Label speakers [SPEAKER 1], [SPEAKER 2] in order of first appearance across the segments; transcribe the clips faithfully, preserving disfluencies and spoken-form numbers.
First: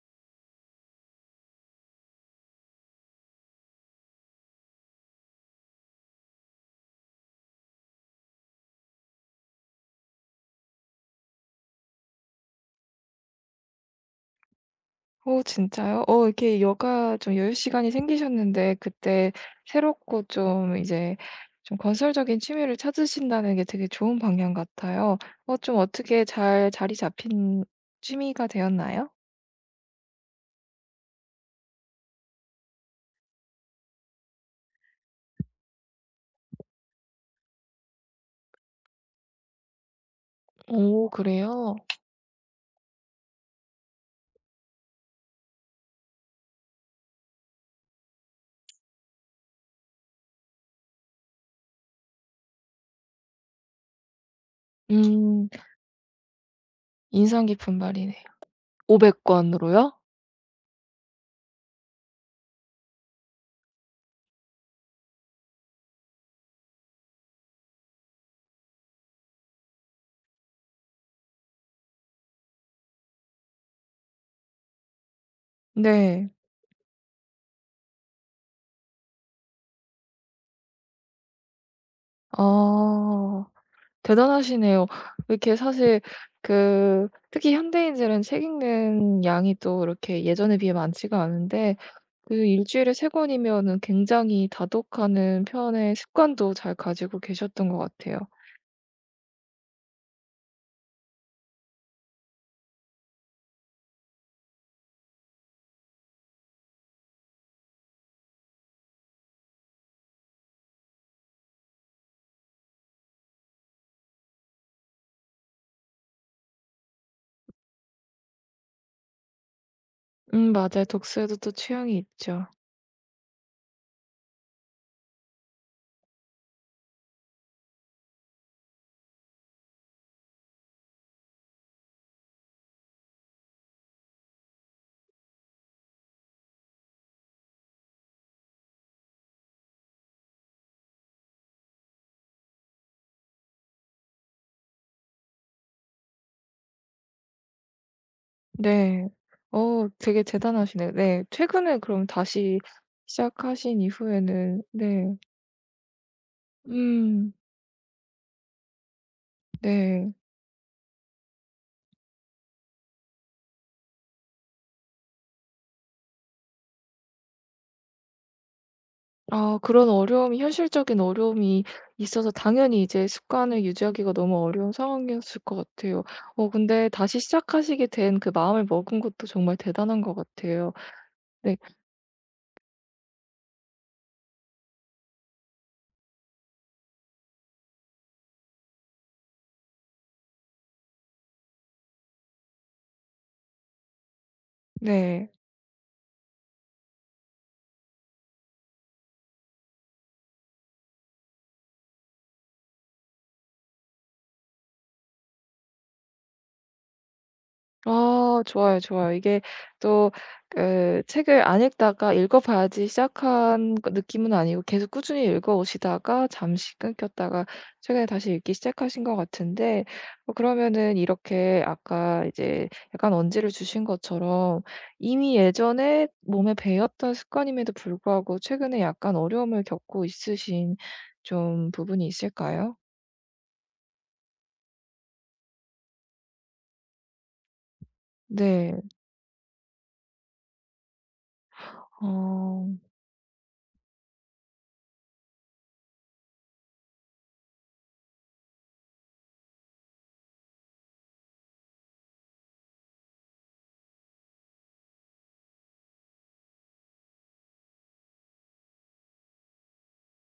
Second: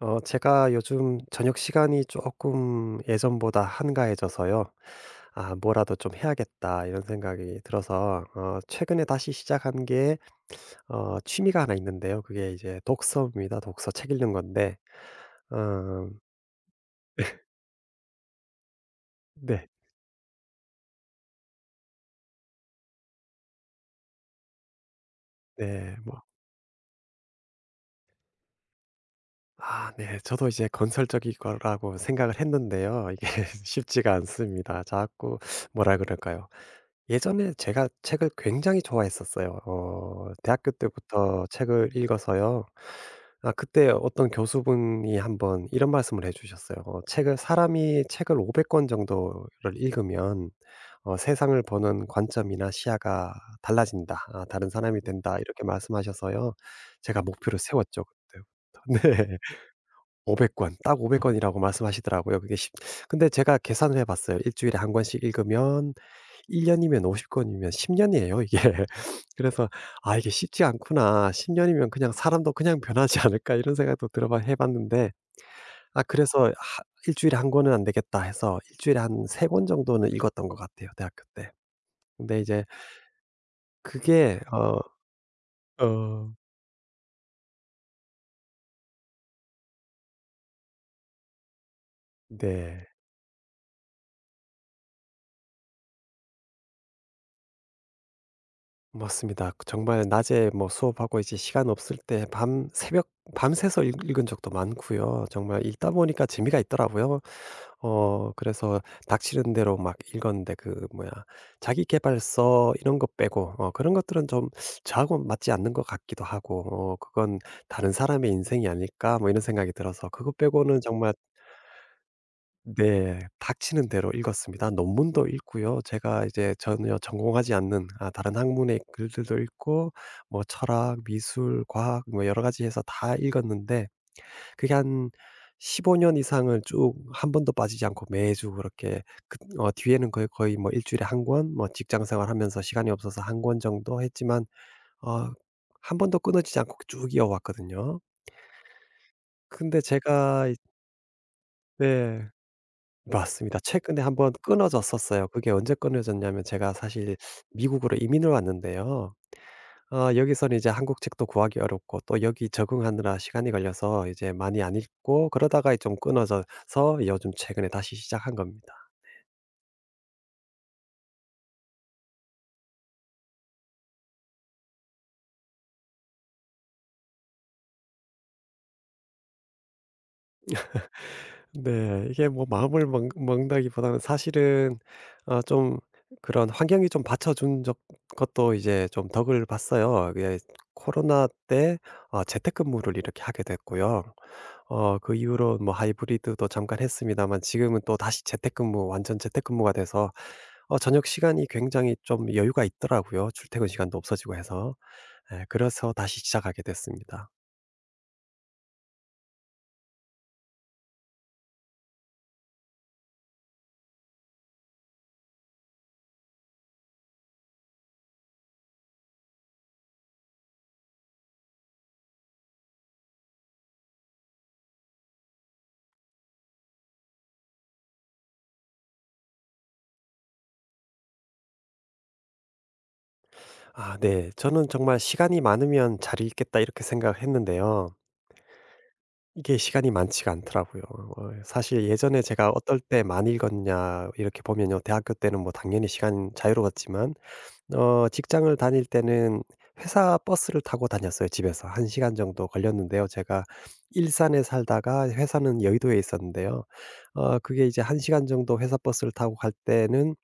[SPEAKER 1] 어 제가 요즘 저녁 시간이 조금 예전보다 한가해져서요. '아 뭐라도 좀 해야겠다.' 이런 생각이 들어서 어 최근에 다시 시작한 게 어 취미가 하나 있는데요. 그게 이제 독서입니다. 독서 책 읽는 건데
[SPEAKER 2] 오 진짜요?
[SPEAKER 1] 어
[SPEAKER 2] 어 이렇게 여가 좀 여유 시간이 생기셨는데 그때
[SPEAKER 1] 네.
[SPEAKER 2] 새롭고 좀 이제 좀 건설적인 취미를 찾으신다는 게 되게 좋은 방향 같아요. 어 좀
[SPEAKER 1] 네. 뭐
[SPEAKER 2] 어떻게 잘 자리 잡힌 취미가 되었나요?
[SPEAKER 1] 아 네. 저도 이제 건설적일 거라고 생각을 했는데요. 이게 쉽지가 않습니다. 자꾸 뭐라 그럴까요? 예전에 제가 책을 굉장히 좋아했었어요. 어 대학교
[SPEAKER 2] 오
[SPEAKER 1] 때부터
[SPEAKER 2] 그래요?
[SPEAKER 1] 책을 읽어서요. 아 그때 어떤 교수분이 한번 이런 말씀을 해 주셨어요. 어 책을 "사람이 책을 오백 권 정도를 읽으면 어 세상을 보는 관점이나 시야가 달라진다. 아 다른 사람이 된다."
[SPEAKER 2] 음
[SPEAKER 1] 이렇게 말씀하셔서요. 제가
[SPEAKER 2] 인상
[SPEAKER 1] 목표를
[SPEAKER 2] 깊은
[SPEAKER 1] 세웠죠
[SPEAKER 2] 말이네요.
[SPEAKER 1] 그때부터.
[SPEAKER 2] 오백
[SPEAKER 1] 네.
[SPEAKER 2] 권으로요?
[SPEAKER 1] 오백 권, 딱 오백 권이라고 말씀하시더라고요. 그게 십 근데 제가 계산을 해 봤어요. 일 주일에 한 권씩 읽으면 일 년이면 오십 권이면 십 년이에요 이게. 그래서 '아 이게 쉽지 않구나. 십 년이면 그냥 사람도 그냥 변하지 않을까.' 이런 생각도 들어 봐 해 봤는데 아
[SPEAKER 2] 네.
[SPEAKER 1] 그래서 하 일 주일에 한 권은 안 되겠다 해서 일 주일에 한 세 권 정도는 읽었던 것 같아요 대학교 때. 근데 이제
[SPEAKER 2] 아
[SPEAKER 1] 그게 어
[SPEAKER 2] 대단하시네요. 이렇게 사실
[SPEAKER 1] 어
[SPEAKER 2] 그 특히 현대인들은 책 읽는 양이 또 이렇게 예전에 비해 많지가 않은데 그
[SPEAKER 1] 네.
[SPEAKER 2] 일주일에 세 권이면은 굉장히 다독하는 편의 습관도 잘 가지고 계셨던 것 같아요.
[SPEAKER 1] 맞습니다. 그 정말 낮에 뭐 수업하고 이제 시간 없을 때 밤 새벽 밤새서 읽, 읽은 적도 많고요. 정말 읽다 보니까 재미가 있더라고요. 어 그래서 닥치는 대로 막 읽었는데 그 뭐야 자기 계발서 이런 거 빼고 어 그런 것들은 좀 저하고 맞지 않는 것 같기도 하고 어 그건 다른 사람의 인생이 아닐까 뭐 이런 생각이 들어서 그거
[SPEAKER 2] 음
[SPEAKER 1] 빼고는
[SPEAKER 2] 맞아요.
[SPEAKER 1] 정말
[SPEAKER 2] 독서에도 또 취향이 있죠.
[SPEAKER 1] 네. 닥치는 대로 읽었습니다. 논문도 읽고요. 제가 이제 전혀 전공하지 않는 아 다른 학문의 글들도 읽고 뭐 철학, 미술, 과학 뭐 여러 가지 해서 다 읽었는데 그게 한 십오 년 이상을 쭉 한 번도 빠지지 않고 매주 그렇게 그 어 뒤에는 거의 거의 뭐 일 주일에 한 권 뭐 직장 생활하면서 시간이 없어서 한 권 정도 했지만 어 한 번도 끊어지지 않고 쭉 이어왔거든요.
[SPEAKER 2] 네.
[SPEAKER 1] 근데
[SPEAKER 2] 어 되게
[SPEAKER 1] 제가 이
[SPEAKER 2] 대단하시네요. 네. 최근에 그럼
[SPEAKER 1] 네.
[SPEAKER 2] 다시
[SPEAKER 1] 맞습니다.
[SPEAKER 2] 시작하신
[SPEAKER 1] 최근에 한번
[SPEAKER 2] 이후에는 네.
[SPEAKER 1] 끊어졌었어요. 그게 언제 끊어졌냐면 제가 사실
[SPEAKER 2] 음
[SPEAKER 1] 미국으로 이민을 왔는데요.
[SPEAKER 2] 네.
[SPEAKER 1] 아 여기서는 이제 한국 책도 구하기 어렵고 또 여기 적응하느라 시간이 걸려서 이제 많이 안 읽고 그러다가 좀 끊어져서 요즘 최근에 다시 시작한 겁니다.
[SPEAKER 2] 아 그런 어려움이 현실적인 어려움이 있어서 당연히 이제 습관을 유지하기가 너무 어려운 상황이었을 것 같아요. 어 근데 다시 시작하시게 된 그 마음을 먹은 것도 정말 대단한 것 같아요. 네.
[SPEAKER 1] 네. 이게 뭐 마음을 먹 먹는다기보다는 사실은 아 좀 그런 환경이 좀 받쳐준 적 것도 이제 좀 덕을 봤어요. 게 코로나 때 아, 재택근무를 이렇게 하게 됐고요. 어 그
[SPEAKER 2] 네.
[SPEAKER 1] 이후로 뭐 하이브리드도 잠깐 했습니다만 지금은 또 다시 재택근무, 완전 재택근무가 돼서 어 저녁 시간이 굉장히 좀 여유가 있더라고요, 출퇴근 시간도 없어지고 해서. 예 그래서 다시 시작하게 됐습니다.
[SPEAKER 2] 아 좋아요, 좋아요. 이게 또 그 책을 안 읽다가 읽어 봐야지 시작한 그 느낌은 아니고 계속 꾸준히 읽어 오시다가 잠시 끊겼다가 최근에 다시 읽기 시작하신 것 같은데 어 그러면은 이렇게 아까 이제 약간 언지를 주신 것처럼 이미 예전에 몸에 배였던 습관임에도 불구하고 최근에 약간 어려움을 겪고 있으신 좀 부분이 있을까요?
[SPEAKER 1] 아 네. 저는 정말 '시간이 많으면 잘 읽겠다.' 이렇게 생각했는데요.
[SPEAKER 2] 네.
[SPEAKER 1] 이게 시간이 많지가 않더라고요. 어 사실 예전에 제가
[SPEAKER 2] 어
[SPEAKER 1] 어떨 때 많이 읽었냐 이렇게 보면요. 대학교 때는 뭐 당연히 시간 자유로웠지만 어 직장을 다닐 때는 회사 버스를 타고 다녔어요 집에서. 한 시간 정도 걸렸는데요. 제가 일산에 살다가 회사는 여의도에 있었는데요. 어 그게 이제 한 시간 정도 회사 버스를 타고 갈 때는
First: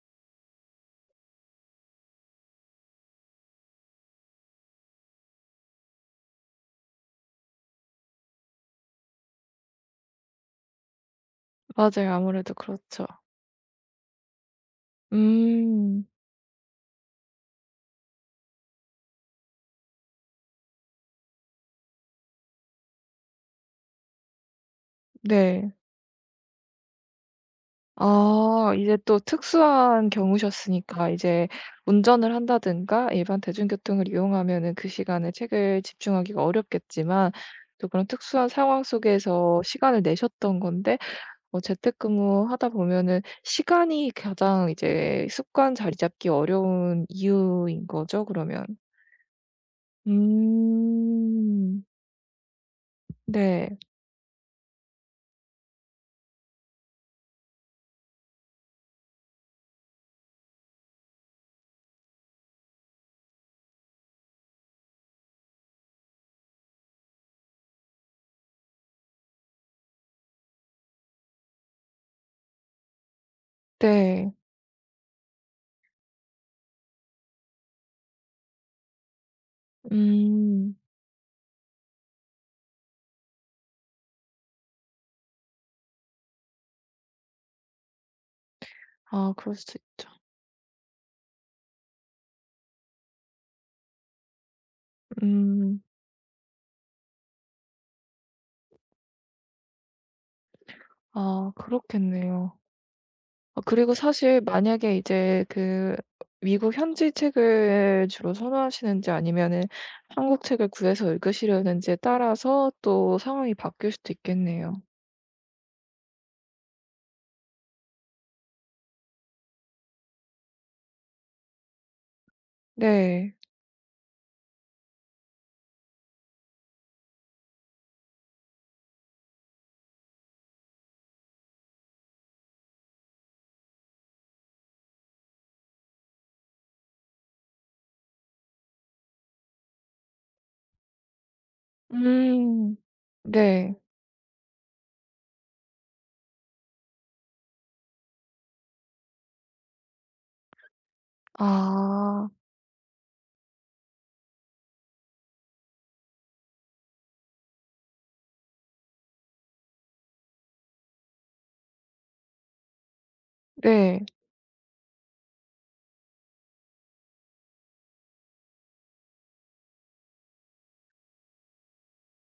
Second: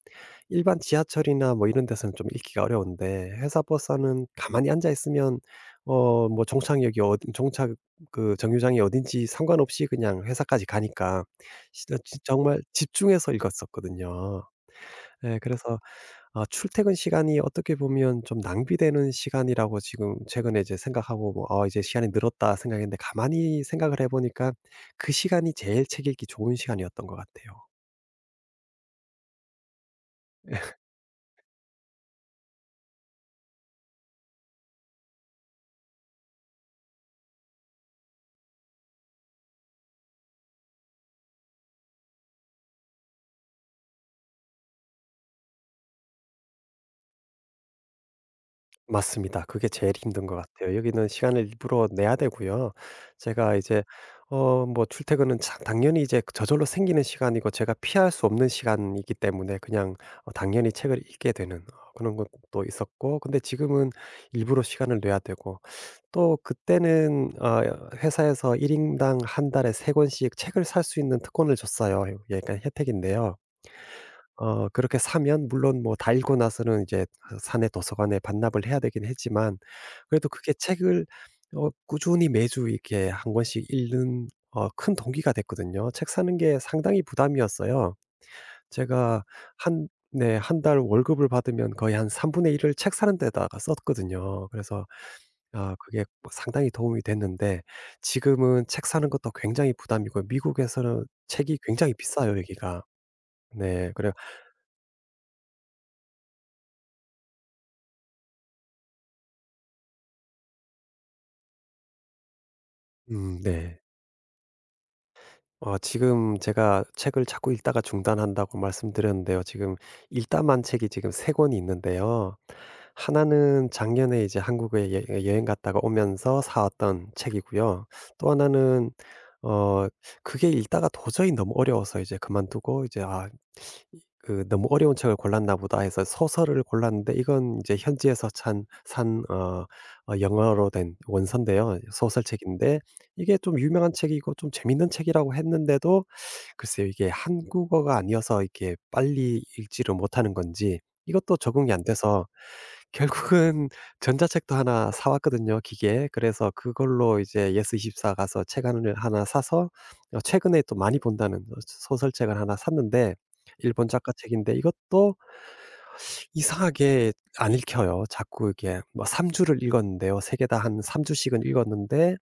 [SPEAKER 1] 일반 지하철이나 뭐 이런 데서는 좀 읽기가 어려운데 회사 버스는 가만히 앉아 있으면 어 뭐 종착역이 어 종착 그 정류장이 어딘지 상관없이 그냥 회사까지 가니까 진짜
[SPEAKER 2] 맞아요.
[SPEAKER 1] 지
[SPEAKER 2] 아무래도
[SPEAKER 1] 정말
[SPEAKER 2] 그렇죠.
[SPEAKER 1] 집중해서 읽었었거든요. 예 그래서
[SPEAKER 2] 음.
[SPEAKER 1] 아 출퇴근 시간이 어떻게 보면 좀 낭비되는 시간이라고 지금 최근에 이제 생각하고 뭐 '아 이제 시간이 늘었다.' 생각했는데 가만히 생각을 해 보니까 그 시간이
[SPEAKER 2] 네.
[SPEAKER 1] 제일 책 읽기 좋은 시간이었던 것 같아요.
[SPEAKER 2] 아 이제 또 특수한 경우셨으니까 이제 운전을 한다든가 일반 대중교통을 이용하면은 그 시간에 책을 집중하기가 어렵겠지만 또 그런 특수한 상황 속에서 시간을 내셨던 건데 어 재택근무하다 보면은 시간이 가장 이제 습관 자리 잡기 어려운 이유인 거죠 그러면?
[SPEAKER 1] 맞습니다. 그게 제일 힘든 것 같아요. 여기는 시간을
[SPEAKER 2] 음.
[SPEAKER 1] 일부러 내야 되고요. 제가
[SPEAKER 2] 네.
[SPEAKER 1] 이제 어 뭐 출퇴근은 자- 당연히 이제 저절로 생기는 시간이고 제가 피할 수 없는 시간이기 때문에 그냥 어 당연히 책을 읽게 되는 어 그런 것도 있었고, 근데 지금은 일부러 시간을 내야 되고 또 그때는 어 회사에서 일 인당 한 달에 세 권씩 책을 살 수 있는 특권을 줬어요. 약간 혜택인데요.
[SPEAKER 2] 네.
[SPEAKER 1] 어 그렇게 사면 물론 뭐 다 읽고 나서는 이제 그 사내 도서관에 반납을 해야 되긴 했지만 그래도 그게
[SPEAKER 2] 음.
[SPEAKER 1] 책을 어 꾸준히 매주 이렇게 한 권씩 읽는 어 큰 동기가 됐거든요. 책 사는 게 상당히 부담이었어요. 제가
[SPEAKER 2] 아 그럴 수
[SPEAKER 1] 한
[SPEAKER 2] 있죠.
[SPEAKER 1] 네, 한 달 월급을 받으면 거의 한 삼 분의 일을 책 사는 데다가 썼거든요. 그래서 아
[SPEAKER 2] 음.
[SPEAKER 1] 그게 뭐 상당히 도움이 됐는데 지금은 책 사는 것도 굉장히 부담이고 미국에서는
[SPEAKER 2] 아
[SPEAKER 1] 책이 굉장히 비싸요
[SPEAKER 2] 그렇겠네요.
[SPEAKER 1] 여기가.
[SPEAKER 2] 어,
[SPEAKER 1] 네.
[SPEAKER 2] 그리고
[SPEAKER 1] 그래
[SPEAKER 2] 사실 만약에 이제 그 미국 현지 책을 주로 선호하시는지 아니면은 한국 책을 구해서 읽으시려는지에 따라서 또
[SPEAKER 1] 음.
[SPEAKER 2] 상황이
[SPEAKER 1] 네.
[SPEAKER 2] 바뀔 수도 있겠네요.
[SPEAKER 1] 어 지금 제가 책을 자꾸 읽다가 중단한다고 말씀드렸는데요. 지금 읽다만 책이 지금 세 권이 있는데요.
[SPEAKER 2] 네.
[SPEAKER 1] 하나는 작년에 이제 한국에 여 여행 갔다가 오면서 사왔던 책이고요. 또 하나는 어 그게 읽다가 도저히 너무 어려워서 이제 그만두고 이제 '아 그 '너무 어려운 책을 골랐나 보다.' 해서 소설을 골랐는데, 이건 이제 현지에서 찬 산 어 어 영어로 된 원서인데요.
[SPEAKER 2] 음.
[SPEAKER 1] 소설책인데 이게 좀
[SPEAKER 2] 네.
[SPEAKER 1] 유명한 책이고 좀 재밌는 책이라고 했는데도 글쎄요 이게 한국어가 아니어서 이렇게 빨리 읽지를 못하는 건지 이것도 적응이 안 돼서
[SPEAKER 2] 아.
[SPEAKER 1] 결국은 전자책도 하나 사 왔거든요 기계에. 그래서 그걸로 이제 예스이십사 가서 책 하나 하나 사서 어 최근에 또 많이 본다는 어 소설책을 하나 샀는데 일본
[SPEAKER 2] 네.
[SPEAKER 1] 작가 책인데 이것도 이상하게 안 읽혀요. 자꾸 이게 뭐 삼 주를 읽었는데요. 세 개 다 한 삼 주씩은 읽었는데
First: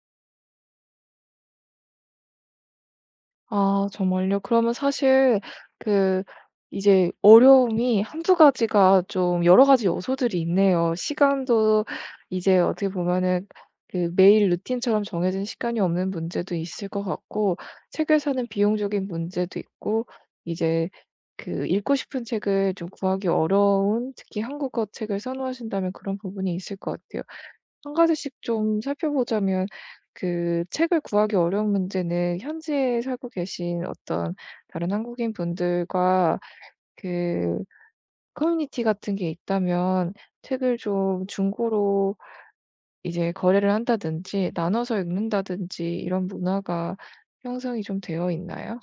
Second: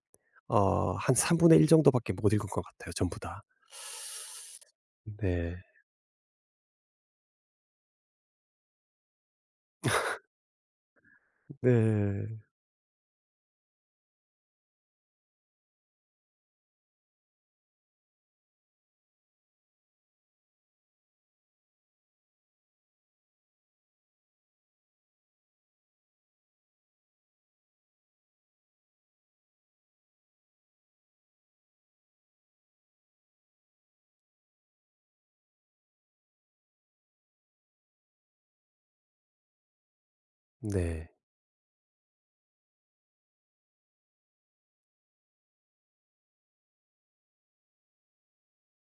[SPEAKER 1] 어 한 삼 분의 일 정도밖에 못 읽은 것 같아요 전부 다.
[SPEAKER 2] 아 정말요? 그러면 사실
[SPEAKER 1] 네.
[SPEAKER 2] 그 이제 어려움이 한 두 가지가 좀 여러 가지 요소들이 있네요. 시간도
[SPEAKER 1] 네.
[SPEAKER 2] 이제 어떻게 보면은 그 매일 루틴처럼 정해진 시간이 없는 문제도 있을 것 같고 책을 사는 비용적인 문제도 있고 이제 그 읽고 싶은 책을 좀 구하기 어려운 특히 한국어 책을 선호하신다면 그런 부분이 있을 것 같아요. 한 가지씩 좀 살펴보자면 그 책을 구하기 어려운 문제는 현지에 살고 계신 어떤 다른 한국인 분들과 그 커뮤니티 같은 게 있다면 책을
[SPEAKER 1] 네.
[SPEAKER 2] 좀 중고로 이제 거래를 한다든지 나눠서 읽는다든지 이런 문화가 형성이 좀 되어 있나요?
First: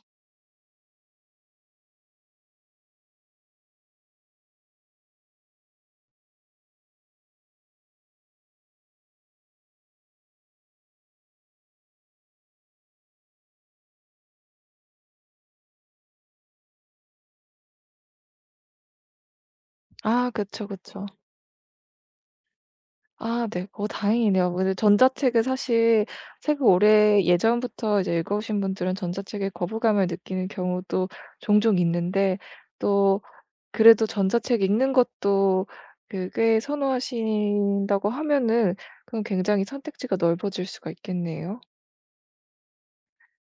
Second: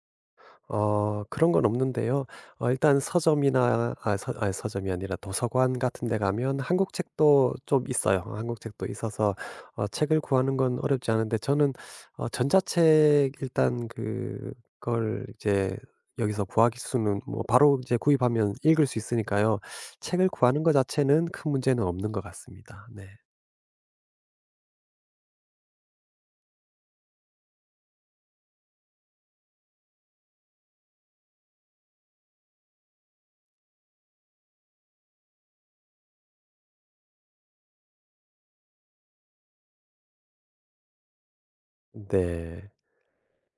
[SPEAKER 1] 어 그런 건 없는데요. 어 일단 서점이나 아 서 아 서점이 아니라 도서관 같은 데 가면 한국 책도 좀 있어요. 한국 책도 있어서 어 책을 구하는 건 어렵지 않은데 저는 어 전자책 일단 그걸 이제 여기서 구하기 수는 뭐 바로 이제 구입하면 읽을 수 있으니까요. 책을
[SPEAKER 2] 아
[SPEAKER 1] 구하는
[SPEAKER 2] 그쵸,
[SPEAKER 1] 것
[SPEAKER 2] 그쵸.
[SPEAKER 1] 자체는 큰 문제는 없는 것 같습니다. 네.
[SPEAKER 2] 아 네. 어 다행이네요. 뭐 근데 전자책은 사실 책을 오래 예전부터 이제 읽어오신 분들은 전자책에 거부감을 느끼는 경우도 종종 있는데 또 그래도 전자책 읽는 것도 그 꽤 선호하신다고 하면은 그럼 굉장히 선택지가 넓어질 수가 있겠네요.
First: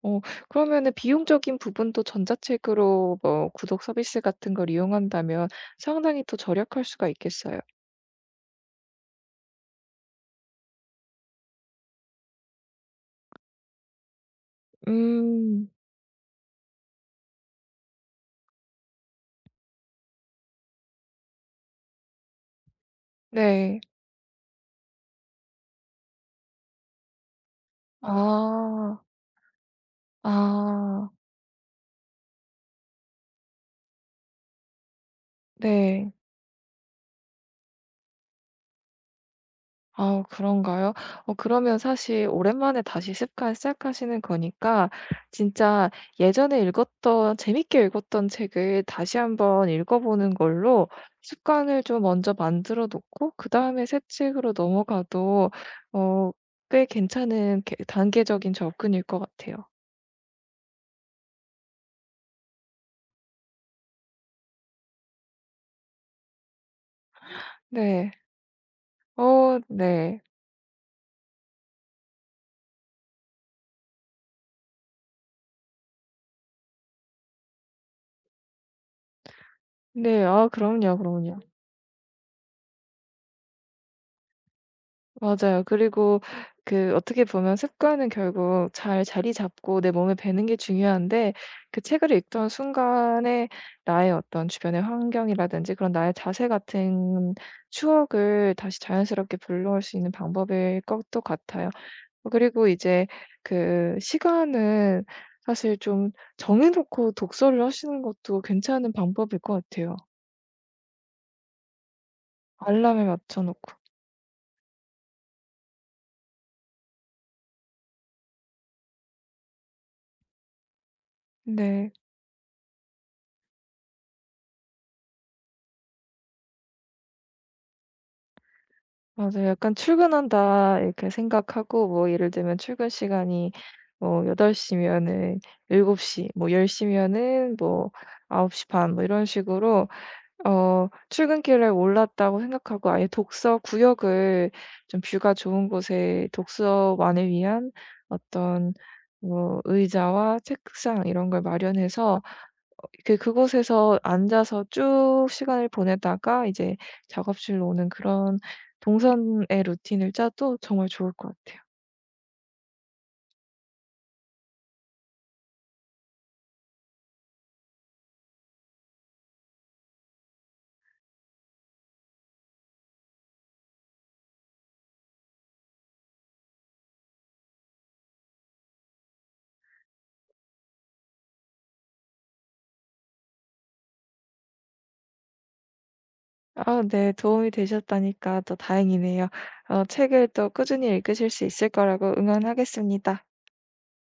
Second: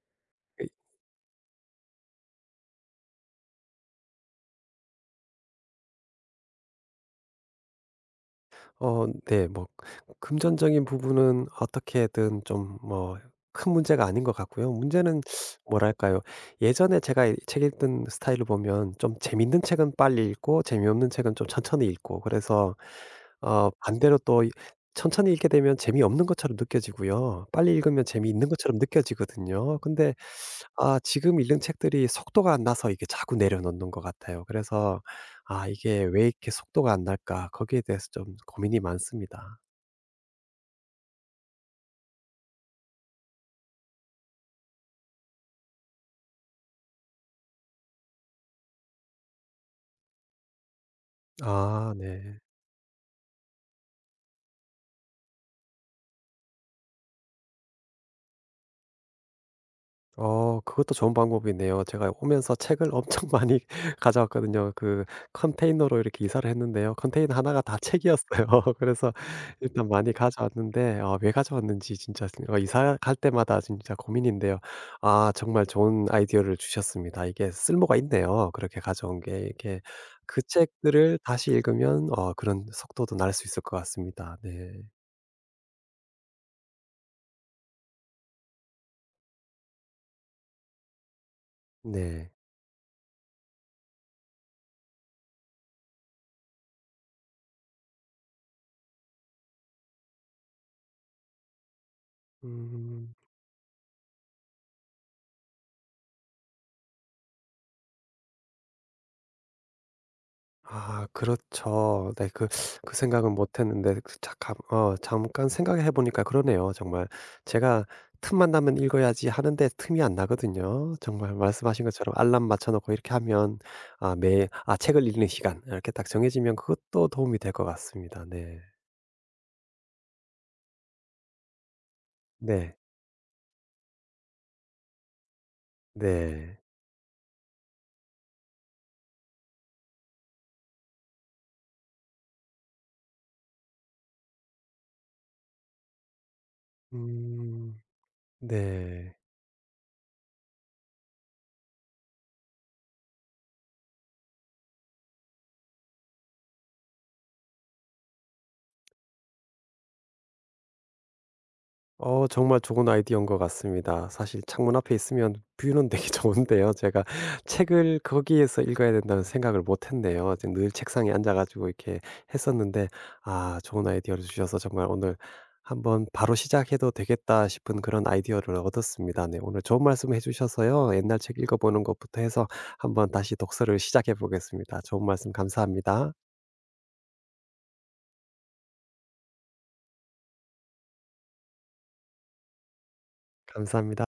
[SPEAKER 2] 어
[SPEAKER 1] 네.
[SPEAKER 2] 그러면은 비용적인 부분도 전자책으로 뭐 구독 서비스 같은 걸 이용한다면 상당히 또 절약할 수가 있겠어요.
[SPEAKER 1] 어 네. 뭐 금전적인 부분은 어떻게든 좀 뭐 큰 문제가 아닌 것 같고요. 문제는
[SPEAKER 2] 음.
[SPEAKER 1] 뭐랄까요? 예전에 제가 이 책 읽던 스타일을 보면 좀 재밌는 책은 빨리 읽고 재미없는 책은 좀 천천히 읽고 그래서 어
[SPEAKER 2] 네.
[SPEAKER 1] 반대로 또 이 천천히 읽게 되면 재미없는 것처럼 느껴지고요. 빨리 읽으면 재미있는 것처럼
[SPEAKER 2] 아.
[SPEAKER 1] 느껴지거든요. 근데 아
[SPEAKER 2] 아
[SPEAKER 1] 지금 읽는 책들이 속도가 안 나서 이게 자꾸 내려놓는 것 같아요. 그래서 '아 이게
[SPEAKER 2] 네.
[SPEAKER 1] 왜 이렇게 속도가 안 날까?' 거기에 대해서 좀 고민이 많습니다.
[SPEAKER 2] 아 그런가요? 어 그러면 사실 오랜만에 다시 습관 시작하시는 거니까 진짜 예전에 읽었던 재밌게 읽었던 책을 다시 한번 읽어보는 걸로 습관을
[SPEAKER 1] 아
[SPEAKER 2] 좀 먼저
[SPEAKER 1] 네.
[SPEAKER 2] 만들어 놓고 그다음에 새 책으로 넘어가도 어 꽤 괜찮은 게 단계적인 접근일 것 같아요.
[SPEAKER 1] 어 그것도 좋은 방법이네요. 제가 오면서 책을 엄청 많이 가져왔거든요. 그 컨테이너로 이렇게 이사를 했는데요. 컨테이너 하나가 다
[SPEAKER 2] 네.
[SPEAKER 1] 책이었어요. 그래서
[SPEAKER 2] 어
[SPEAKER 1] 일단 많이
[SPEAKER 2] 네.
[SPEAKER 1] 가져왔는데 아 왜 가져왔는지 진짜 어 이사 갈 때마다 진짜 고민인데요. 아 정말 좋은 아이디어를 주셨습니다. 이게 쓸모가 있네요. 그렇게 가져온 게 이게
[SPEAKER 2] 네.
[SPEAKER 1] 그
[SPEAKER 2] 아 그럼요,
[SPEAKER 1] 책들을
[SPEAKER 2] 그럼요.
[SPEAKER 1] 다시 읽으면 어 그런 속도도 날 수 있을 것 같습니다. 네.
[SPEAKER 2] 맞아요. 그리고 그 어떻게 보면 습관은 결국 잘 자리 잡고 내 몸에 배는 게 중요한데 그 책을
[SPEAKER 1] 네.
[SPEAKER 2] 읽던 순간에 나의 어떤 주변의 환경이라든지 그런 나의 자세 같은 추억을 다시 자연스럽게 불러올 수 있는 방법일 것도 같아요. 그리고 이제
[SPEAKER 1] 음.
[SPEAKER 2] 그 시간은 사실 좀 정해놓고 독서를 하시는 것도 괜찮은 방법일 것 같아요.
[SPEAKER 1] 아 그렇죠. 네 그 그
[SPEAKER 2] 알람을
[SPEAKER 1] 생각은 못
[SPEAKER 2] 맞춰놓고.
[SPEAKER 1] 했는데 그 잠깐 어 잠깐 생각해 보니까 그러네요 정말. 제가 '틈만 나면 읽어야지.' 하는데 틈이 안 나거든요. 정말 말씀하신
[SPEAKER 2] 네.
[SPEAKER 1] 것처럼 알람 맞춰 놓고 이렇게 하면 아 매 아 '책을 읽는 시간.' 이렇게 딱 정해지면 그것도 도움이 될 것 같습니다. 네.
[SPEAKER 2] 맞아요. 약간 '출근한다.' 이렇게 생각하고 뭐 예를 들면
[SPEAKER 1] 네.
[SPEAKER 2] 출근 시간이 뭐여덟 시 면은 일곱 시 뭐
[SPEAKER 1] 네.
[SPEAKER 2] 열 공 면은 뭐아홉 시 반 뭐 이런 식으로 어 출근길에 올랐다고 생각하고 아예 독서 구역을 좀 뷰가 좋은 곳에 독서만을 위한
[SPEAKER 1] 음.
[SPEAKER 2] 어떤
[SPEAKER 1] 네.
[SPEAKER 2] 뭐 의자와 책상 이런 걸 마련해서 그 그곳에서 앉아서 쭉 시간을 보내다가 이제 작업실로 오는 그런 동선의 루틴을 짜도 정말 좋을 것 같아요.
[SPEAKER 1] 어 정말 좋은 아이디어인 것 같습니다. 사실 창문 앞에 있으면 뷰는 되게 좋은데요. 제가 책을 거기에서 읽어야 된다는 생각을 못 했네요. 이제 늘 책상에 앉아 가지고 이렇게 했었는데 아 좋은 아이디어를 주셔서 정말 오늘 한번 '바로 시작해도 되겠다.' 싶은 그런 아이디어를 얻었습니다. 네 오늘 좋은 말씀 해 주셔서요. 옛날 책 읽어보는 것부터 해서 한번 다시 독서를 시작해 보겠습니다. 좋은 말씀 감사합니다.
[SPEAKER 2] 아 네. 도움이 되셨다니까 또 다행이네요. 어 책을 또 꾸준히 읽으실 수 있을 거라고 응원하겠습니다.
[SPEAKER 1] 감사합니다.